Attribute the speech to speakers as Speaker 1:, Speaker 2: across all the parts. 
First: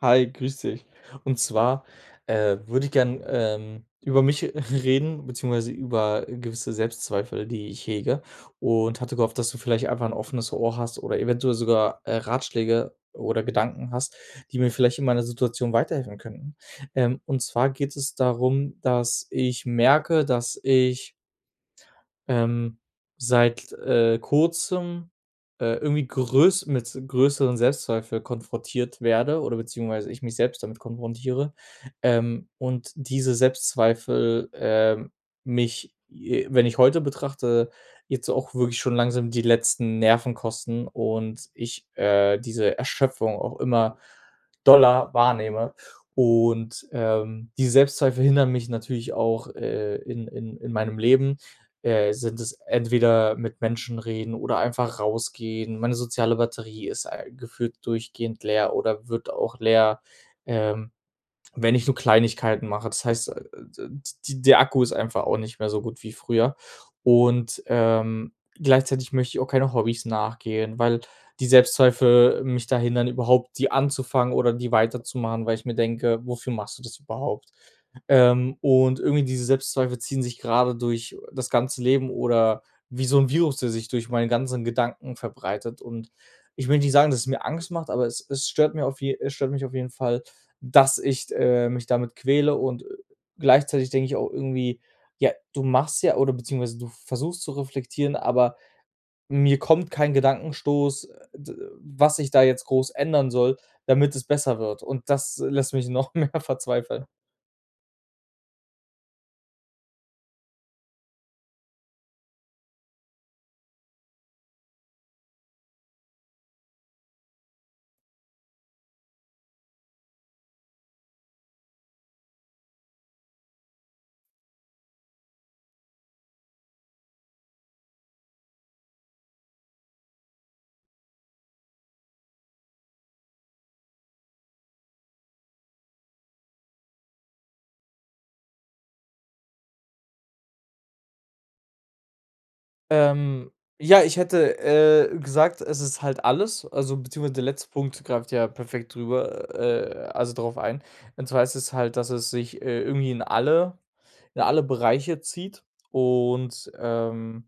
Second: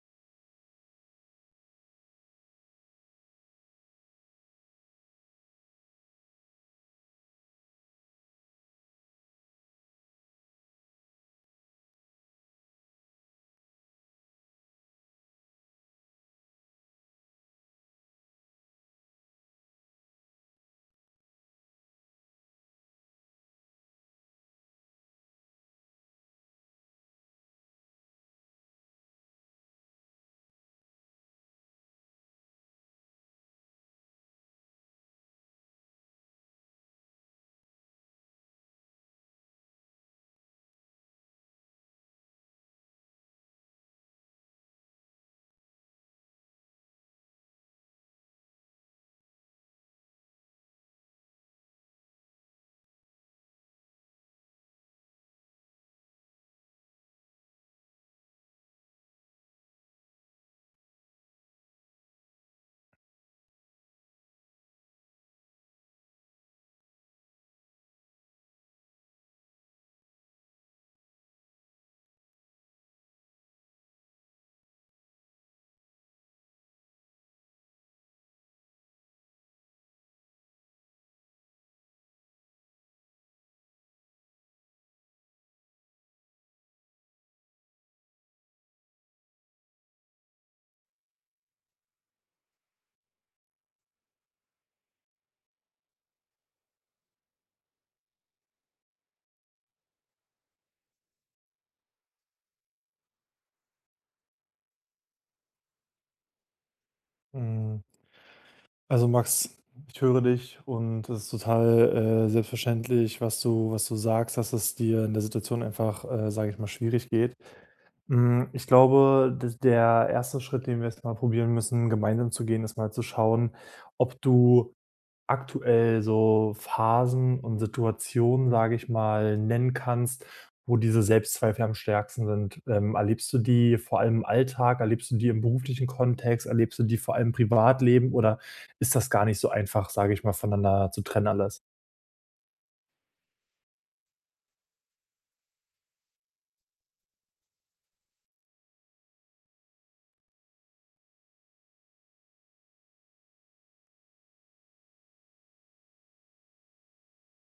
Speaker 1: Hi, grüß dich. Und zwar, würde ich gern, über mich reden, beziehungsweise über gewisse Selbstzweifel, die ich hege, und hatte gehofft, dass du vielleicht einfach ein offenes Ohr hast oder eventuell sogar, Ratschläge oder Gedanken hast, die mir vielleicht in meiner Situation weiterhelfen könnten. Und zwar geht es darum, dass ich merke, dass ich ähm, seit, Kurzem, irgendwie größ mit größeren Selbstzweifel konfrontiert werde oder beziehungsweise ich mich selbst damit konfrontiere, und diese Selbstzweifel, mich, j wenn ich heute betrachte, jetzt auch wirklich schon langsam die letzten Nerven kosten und ich, diese Erschöpfung auch immer doller wahrnehme. Und, die Selbstzweifel hindern mich natürlich auch, in in meinem Leben, sind es entweder mit Menschen reden oder einfach rausgehen. Meine soziale Batterie ist ei gefühlt durchgehend leer oder wird auch leer, ähm wenn ich nur Kleinigkeiten mache. Das heißt, d d der Akku ist einfach auch nicht mehr so gut wie früher. Und, gleichzeitig möchte ich auch keine Hobbys nachgehen, weil die Selbstzweifel mich da hindern, überhaupt die anzufangen oder die weiterzumachen, weil ich mir denke: „Wofür machst du das überhaupt?“ Und irgendwie diese Selbstzweifel ziehen sich gerade durch das ganze Leben oder wie so ein Virus, der sich durch meine ganzen Gedanken verbreitet. Und ich will nicht sagen, dass es mir Angst macht, aber es stört mich auf jeden Fall, dass ich, mich damit quäle, und, gleichzeitig denke ich auch irgendwie: „Ja, du machst ja“, oder beziehungsweise du versuchst zu reflektieren, aber mir kommt kein Gedankenstoß, d was ich da jetzt groß ändern soll, damit es besser wird. Und das lässt mich noch mehr verzweifeln.
Speaker 2: Mhm. Also Max, ich höre dich und es ist total selbstverständlich, was du sagst, dass es dir in der Situation einfach, sage ich mal, schwierig geht. Ich glaube, dass der erste Schritt, den wir jetzt mal probieren müssen, gemeinsam zu gehen, ist mal zu schauen, ob du aktuell so Phasen und Situationen, sage ich mal, nennen kannst, wo diese Selbstzweifel am stärksten sind. Erlebst du die vor allem im Alltag? Erlebst du die im beruflichen Kontext? Erlebst du die vor allem im Privatleben? Oder ist das gar nicht so einfach, sage ich mal, voneinander zu trennen alles?
Speaker 1: Ähm, ja, ich hätte, gesagt, es ist halt alles, also beziehungsweise der letzte Punkt greift ja perfekt drüber, also drauf ein. Und zwar ist es halt, dass es sich, irgendwie in alle Bereiche zieht und,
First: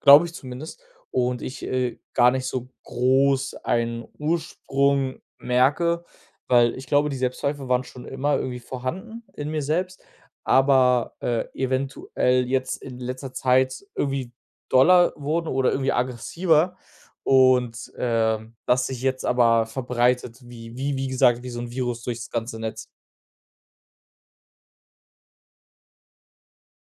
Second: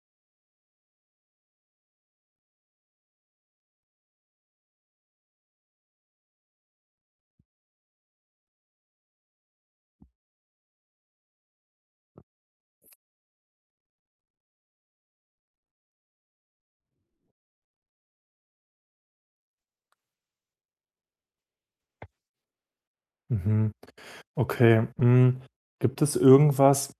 Speaker 1: glaube ich zumindest. Und ich, gar nicht so groß einen Ursprung merke, weil ich glaube, die Selbstzweifel waren schon immer irgendwie vorhanden in mir selbst, aber, eventuell jetzt in letzter Zeit irgendwie doller wurden oder irgendwie aggressiver, und, das sich jetzt aber verbreitet, wie gesagt, wie so ein Virus durchs ganze Netz.
Speaker 2: Mhm. Okay. Hm. Gibt es irgendwas,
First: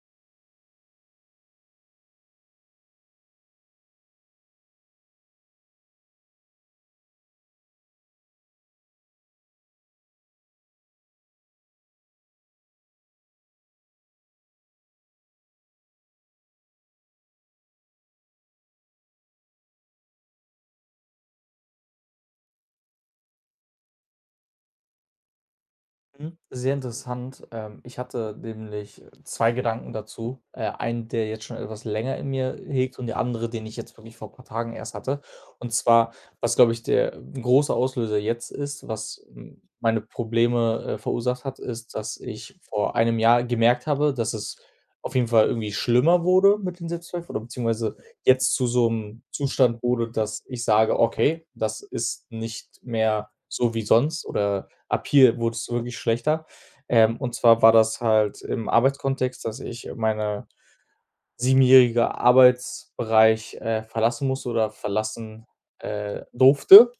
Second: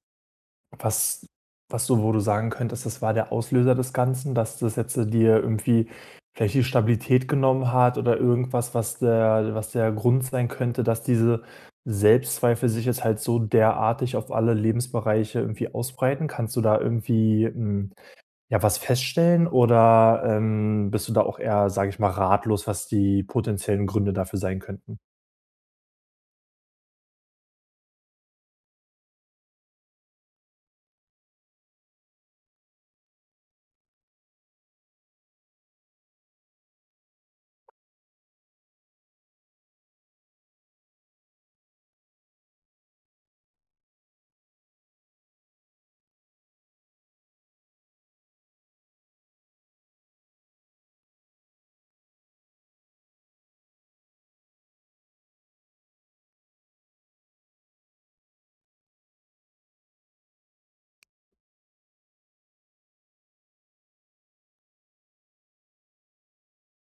Speaker 2: was was du wo du sagen könntest, das war der Auslöser des Ganzen, dass das jetzt dir irgendwie vielleicht die Stabilität genommen hat, oder irgendwas, was der Grund sein könnte, dass diese Selbstzweifel sich jetzt halt so derartig auf alle Lebensbereiche irgendwie ausbreiten? Kannst du da irgendwie ja, was feststellen, oder, bist du da auch eher, sage ich mal, ratlos, was die potenziellen Gründe dafür sein könnten?
Speaker 1: Mhm. Sehr interessant. Ich hatte nämlich zwei Gedanken dazu. Einen, der jetzt schon etwas länger in mir hegt, und der andere, den ich jetzt wirklich vor ein paar Tagen erst hatte. Und zwar, was, glaube ich, der große Auslöser jetzt ist, was meine Probleme verursacht hat, ist, dass ich vor einem Jahr gemerkt habe, dass es auf jeden Fall irgendwie schlimmer wurde mit den Selbstzweifeln, oder beziehungsweise jetzt zu so einem Zustand wurde, dass ich sage, okay, das ist nicht mehr so wie sonst, oder ab hier wurde es wirklich schlechter. Und zwar war das halt im Arbeitskontext, dass ich meine siebenjähriger Arbeitsbereich, verlassen musste, oder verlassen, durfte,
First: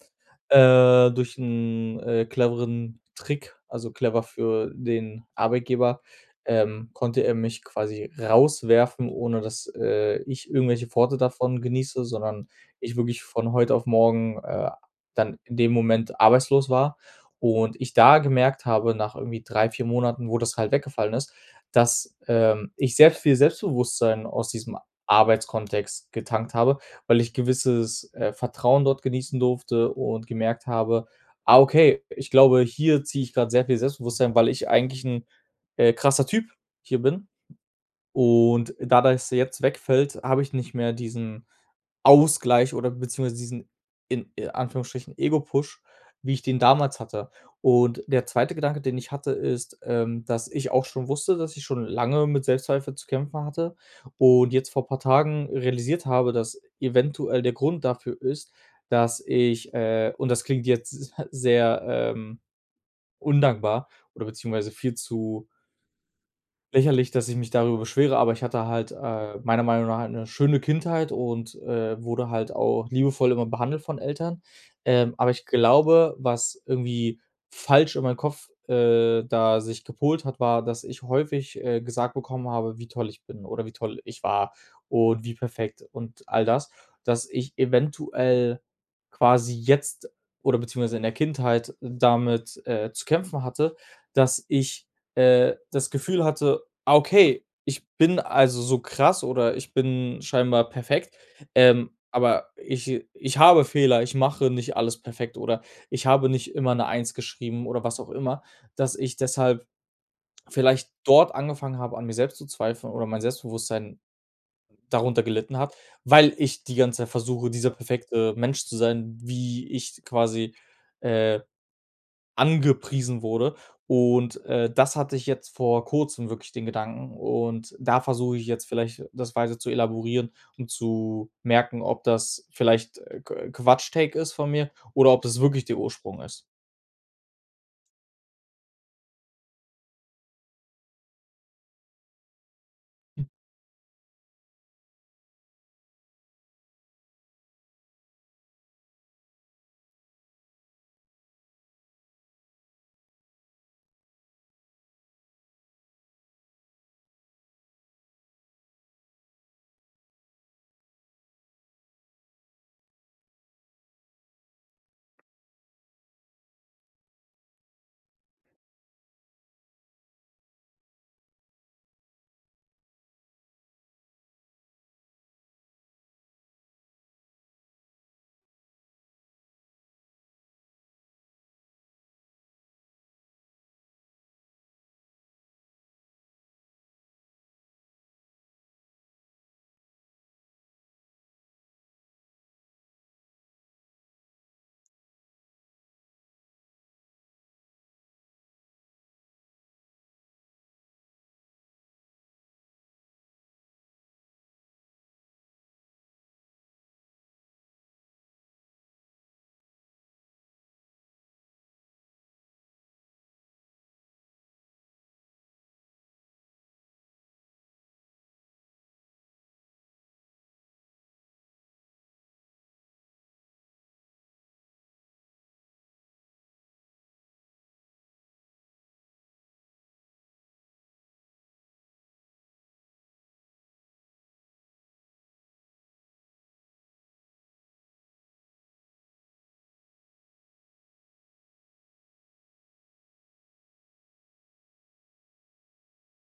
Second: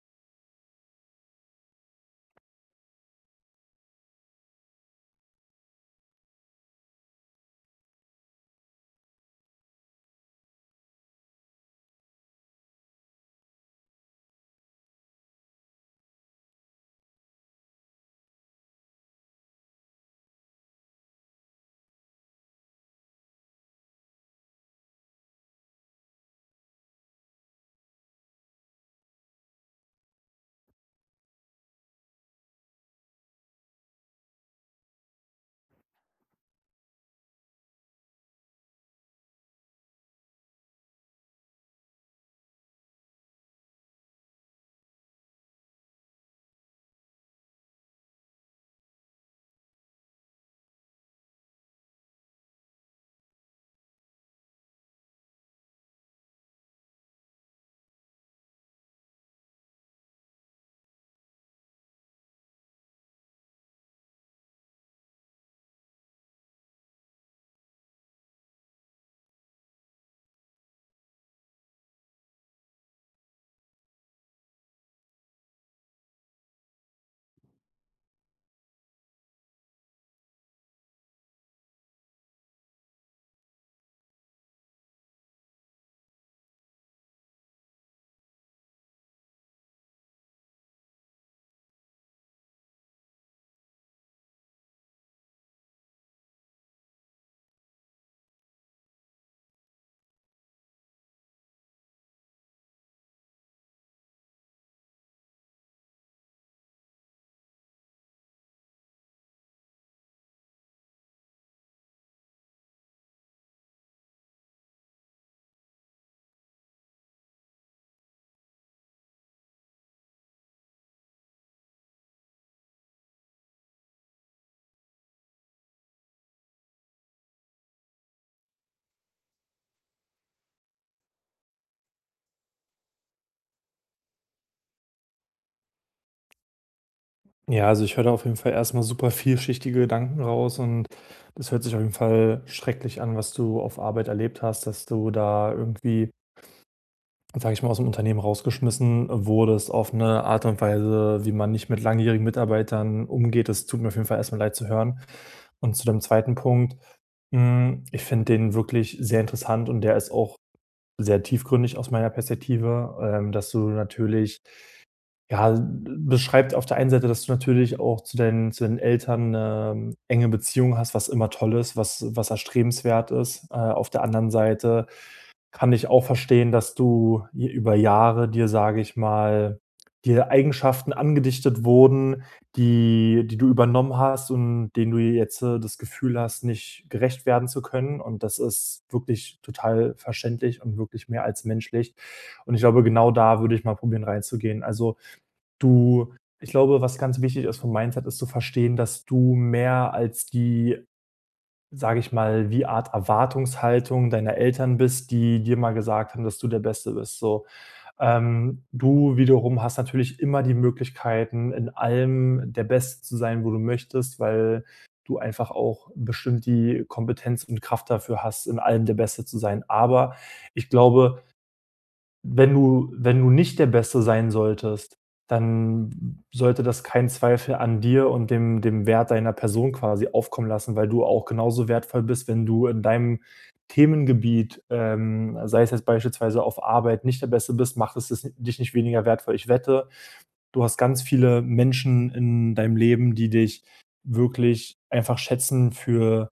Speaker 1: durch einen cleveren Trick, also clever für den Arbeitgeber, konnte er mich quasi rauswerfen, ohne dass, ich irgendwelche Vorteile davon genieße, sondern ich wirklich von heute auf morgen, dann in dem Moment arbeitslos war. Und ich da gemerkt habe, nach irgendwie 3 4 Monaten, wo das halt weggefallen ist, dass, ich selbst viel Selbstbewusstsein aus diesem Arbeitskontext getankt habe, weil ich gewisses, Vertrauen dort genießen durfte und gemerkt habe: „Ah, okay, ich glaube, hier ziehe ich gerade sehr viel Selbstbewusstsein, weil ich eigentlich ein krasser Typ hier bin.“ Und da das jetzt wegfällt, habe ich nicht mehr diesen Ausgleich, oder beziehungsweise diesen, in Anführungsstrichen, Ego-Push, wie ich den damals hatte. Und der zweite Gedanke, den ich hatte, ist, dass ich auch schon wusste, dass ich schon lange mit Selbstzweifel zu kämpfen hatte, und jetzt vor paar Tagen realisiert habe, dass eventuell der Grund dafür ist, dass ich, und das klingt jetzt sehr, undankbar, oder beziehungsweise viel zu lächerlich, dass ich mich darüber beschwere, aber ich hatte halt, meiner Meinung nach eine schöne Kindheit und, wurde halt auch liebevoll immer behandelt von Eltern. Aber ich glaube, was irgendwie falsch in meinem Kopf, da sich gepolt hat, war, dass ich häufig, gesagt bekommen habe, wie toll ich bin oder wie toll ich war und wie perfekt und all das, dass ich eventuell quasi jetzt, oder beziehungsweise in der Kindheit damit, zu kämpfen hatte, dass ich, das Gefühl hatte: „Ah, okay. Ich bin also so krass, oder ich bin scheinbar perfekt, aber ich habe Fehler, ich mache nicht alles perfekt, oder ich habe nicht immer 'ne Eins geschrieben oder was auch immer“, dass ich deshalb vielleicht dort angefangen habe, an mir selbst zu zweifeln, oder mein Selbstbewusstsein darunter gelitten hat, weil ich die ganze Zeit versuche, dieser perfekte Mensch zu sein, wie ich quasi, äh angepriesen wurde. Und, das hatte ich jetzt vor Kurzem wirklich den Gedanken, und da versuche ich jetzt vielleicht das weiter zu elaborieren, um zu merken, ob das vielleicht, Q Quatsch-Take ist von mir, oder ob das wirklich der Ursprung ist.
Speaker 2: Ja, also ich höre da auf jeden Fall erstmal super vielschichtige Gedanken raus, und das hört sich auf jeden Fall schrecklich an, was du auf Arbeit erlebt hast, dass du da irgendwie, sage ich mal, aus dem Unternehmen rausgeschmissen wurdest auf eine Art und Weise, wie man nicht mit langjährigen Mitarbeitern umgeht. Das tut mir auf jeden Fall erstmal leid zu hören. Und zu deinem zweiten Punkt, ich finde den wirklich sehr interessant und der ist auch sehr tiefgründig aus meiner Perspektive, dass du natürlich ja, beschreibt auf der einen Seite, dass du natürlich auch zu deinen Eltern 'ne enge Beziehung hast, was immer toll ist, was erstrebenswert ist. Auf der anderen Seite kann ich auch verstehen, dass du j über Jahre dir, sage ich mal, dir Eigenschaften angedichtet wurden, die du übernommen hast und denen du jetzt, das Gefühl hast, nicht gerecht werden zu können. Und das ist wirklich total verständlich und wirklich mehr als menschlich. Und ich glaube, genau da würde ich mal probieren reinzugehen. Also, Du ich glaube, was ganz wichtig ist vom Mindset, ist zu verstehen, dass du mehr als die, sage ich mal, wie Art Erwartungshaltung deiner Eltern bist, die dir mal gesagt haben, dass du der Beste bist, so. Du wiederum hast natürlich immer die Möglichkeiten, in allem der Beste zu sein, wo du möchtest, weil du einfach auch bestimmt die Kompetenz und Kraft dafür hast, in allem der Beste zu sein. Aber ich glaube, wenn du nicht der Beste sein solltest, dann sollte das keinen Zweifel an dir und dem Wert deiner Person quasi aufkommen lassen, weil du auch genauso wertvoll bist. Wenn du in deinem Themengebiet, sei es jetzt beispielsweise auf Arbeit, nicht der Beste bist, macht es das dich nicht weniger wertvoll. Ich wette, du hast ganz viele Menschen in deinem Leben, die dich wirklich einfach schätzen für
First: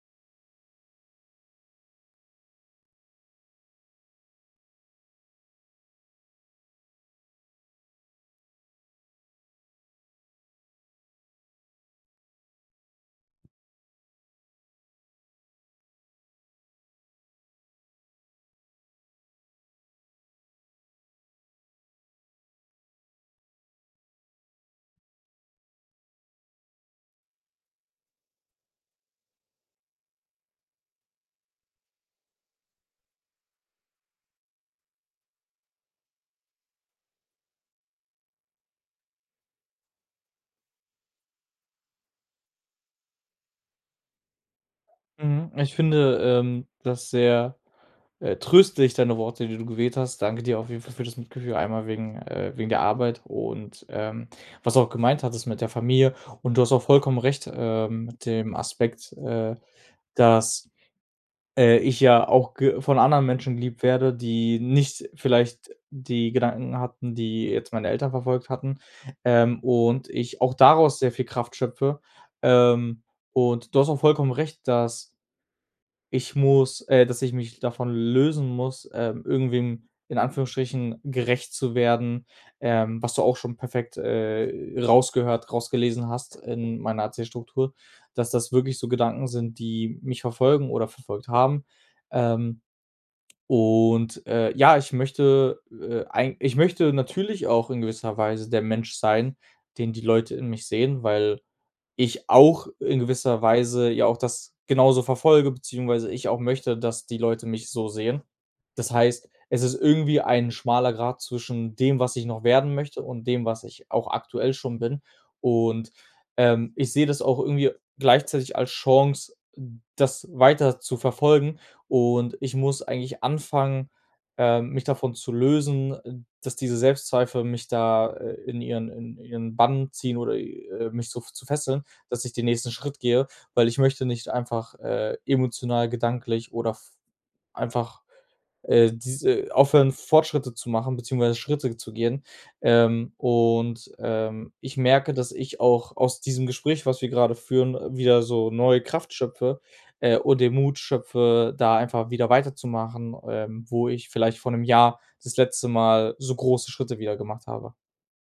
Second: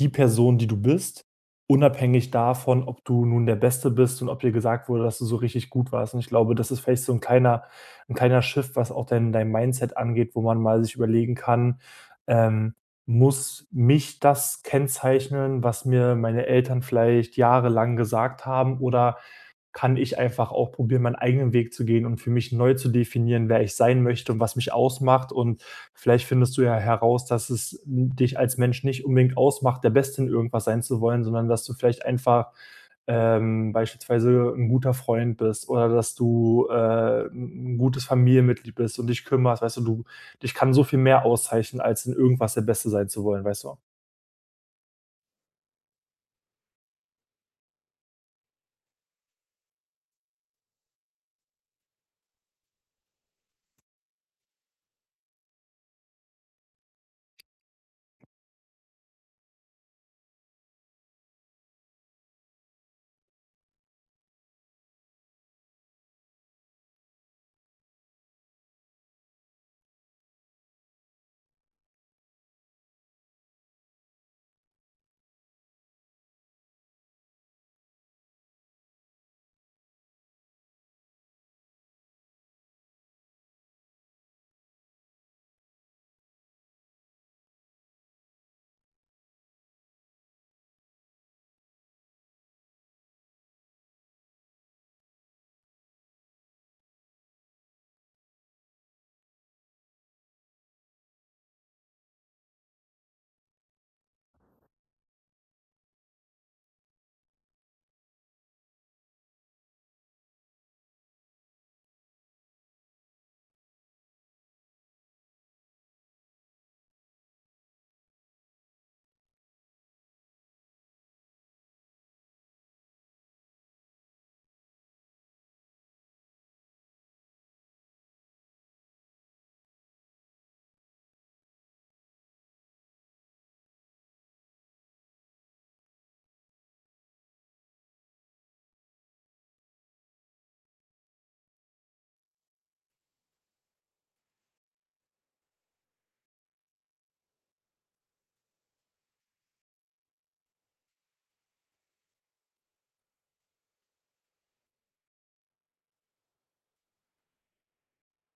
Speaker 2: die Person, die du bist, unabhängig davon, ob du nun der Beste bist und ob dir gesagt wurde, dass du so richtig gut warst. Und ich glaube, das ist vielleicht so ein kleiner Shift, was auch dein Mindset angeht, wo man mal sich überlegen kann, ähm: „Muss mich das kennzeichnen, was mir meine Eltern vielleicht jahrelang gesagt haben, oder kann ich einfach auch probieren, meinen eigenen Weg zu gehen und für mich neu zu definieren, wer ich sein möchte und was mich ausmacht?“ Und vielleicht findest du ja heraus, dass es dich als Mensch nicht unbedingt ausmacht, der Beste in irgendwas sein zu wollen, sondern dass du vielleicht einfach beispielsweise ein guter Freund bist, oder dass du, 'n gutes Familienmitglied bist und dich kümmerst. Weißt du, dich kann so viel mehr auszeichnen, als in irgendwas der Beste sein zu wollen, weißt du?
Speaker 1: Mhm. Ich finde, das sehr, tröstlich, deine Worte, die du gewählt hast. Danke dir auf jeden Fall für das Mitgefühl, einmal wegen, wegen der Arbeit, und, was du auch gemeint hattest mit der Familie. Und du hast auch vollkommen recht, mit dem Aspekt, dass, ich ja auch ge von anderen Menschen geliebt werde, die nicht vielleicht die Gedanken hatten, die jetzt meine Eltern verfolgt hatten, und ich auch daraus sehr viel Kraft schöpfe. Ähm, und du hast auch vollkommen recht, dass ich muss, dass ich mich davon lösen muss, irgendwem in Anführungsstrichen gerecht zu werden, was du auch schon perfekt, rausgehört rausgelesen hast in meiner Erzählstruktur, dass das wirklich so Gedanken sind, die mich verfolgen oder verfolgt haben. Ähm, ja, ich möchte, eig ich möchte natürlich auch in gewisser Weise der Mensch sein, den die Leute in mich sehen, weil ich auch in gewisser Weise ja auch das genauso verfolge, beziehungsweise ich auch möchte, dass die Leute mich so sehen. Das heißt, es ist irgendwie ein schmaler Grat zwischen dem, was ich noch werden möchte, und dem, was ich auch aktuell schon bin. Und, ich sehe das auch irgendwie gleichzeitig als Chance, das weiter zu verfolgen. Und ich muss eigentlich anfangen, mich davon zu lösen, dass diese Selbstzweifel mich da, in ihren Bann ziehen, oder, mich so f zu fesseln, dass ich den nächsten Schritt gehe, weil ich möchte nicht einfach, emotional, gedanklich oder f einfach, diese aufhören, Fortschritte zu machen, beziehungsweise Schritte zu gehen. Ich merke, dass ich auch aus diesem Gespräch, was wir gerade führen, wieder so neue Kraft schöpfe, und den Mut schöpfe, da einfach wieder weiterzumachen, wo ich vielleicht vor einem Jahr das letzte Mal so große Schritte wieder gemacht habe.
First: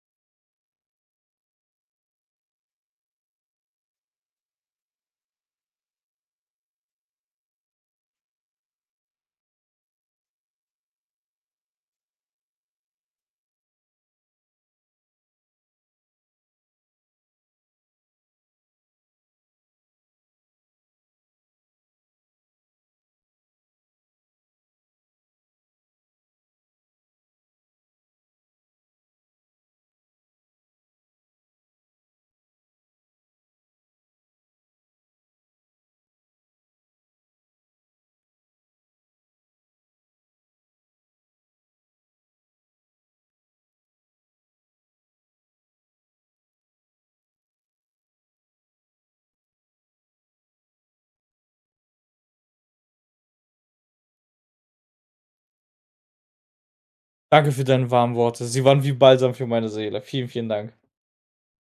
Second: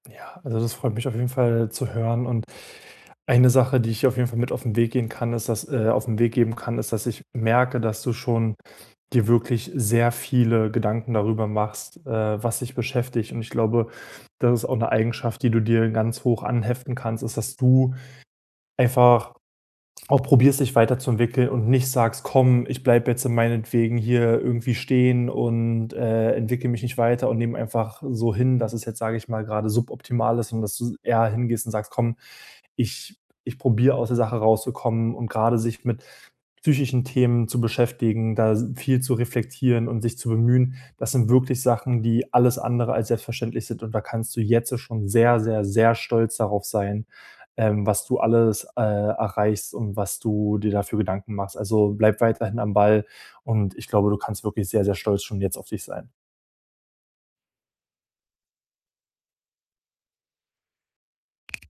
Speaker 2: Ja, also das freut mich auf jeden Fall zu hören, und eine Sache, die ich auf jeden Fall mit auf den Weg gehen kann, ist, dass auf den Weg geben kann, ist, dass ich merke, dass du schon dir wirklich sehr viele Gedanken darüber machst, was dich beschäftigt. Und ich glaube, das ist auch eine Eigenschaft, die du dir ganz hoch anheften kannst, ist, dass du einfach auch probierst, dich weiterzuentwickeln und nicht sagst: „Komm, ich bleibe jetzt meinetwegen hier irgendwie stehen und entwickle mich nicht weiter und nehme einfach so hin, dass es jetzt, sage ich mal, gerade suboptimal ist“, und dass du eher hingehst und sagst: „Komm, ich, ich probiere aus der Sache rauszukommen.“ Und gerade sich mit psychischen Themen zu beschäftigen, da viel zu reflektieren und sich zu bemühen, das sind wirklich Sachen, die alles andere als selbstverständlich sind, und da kannst du jetzt schon sehr, sehr, sehr stolz darauf sein, was du alles, erreichst und was du dir dafür Gedanken machst. Also, bleib weiterhin am Ball, und ich glaube, du kannst wirklich sehr, sehr stolz schon jetzt auf dich sein.
Speaker 1: Danke für deine warmen Worte. Sie waren wie Balsam für meine Seele. Vielen, vielen Dank.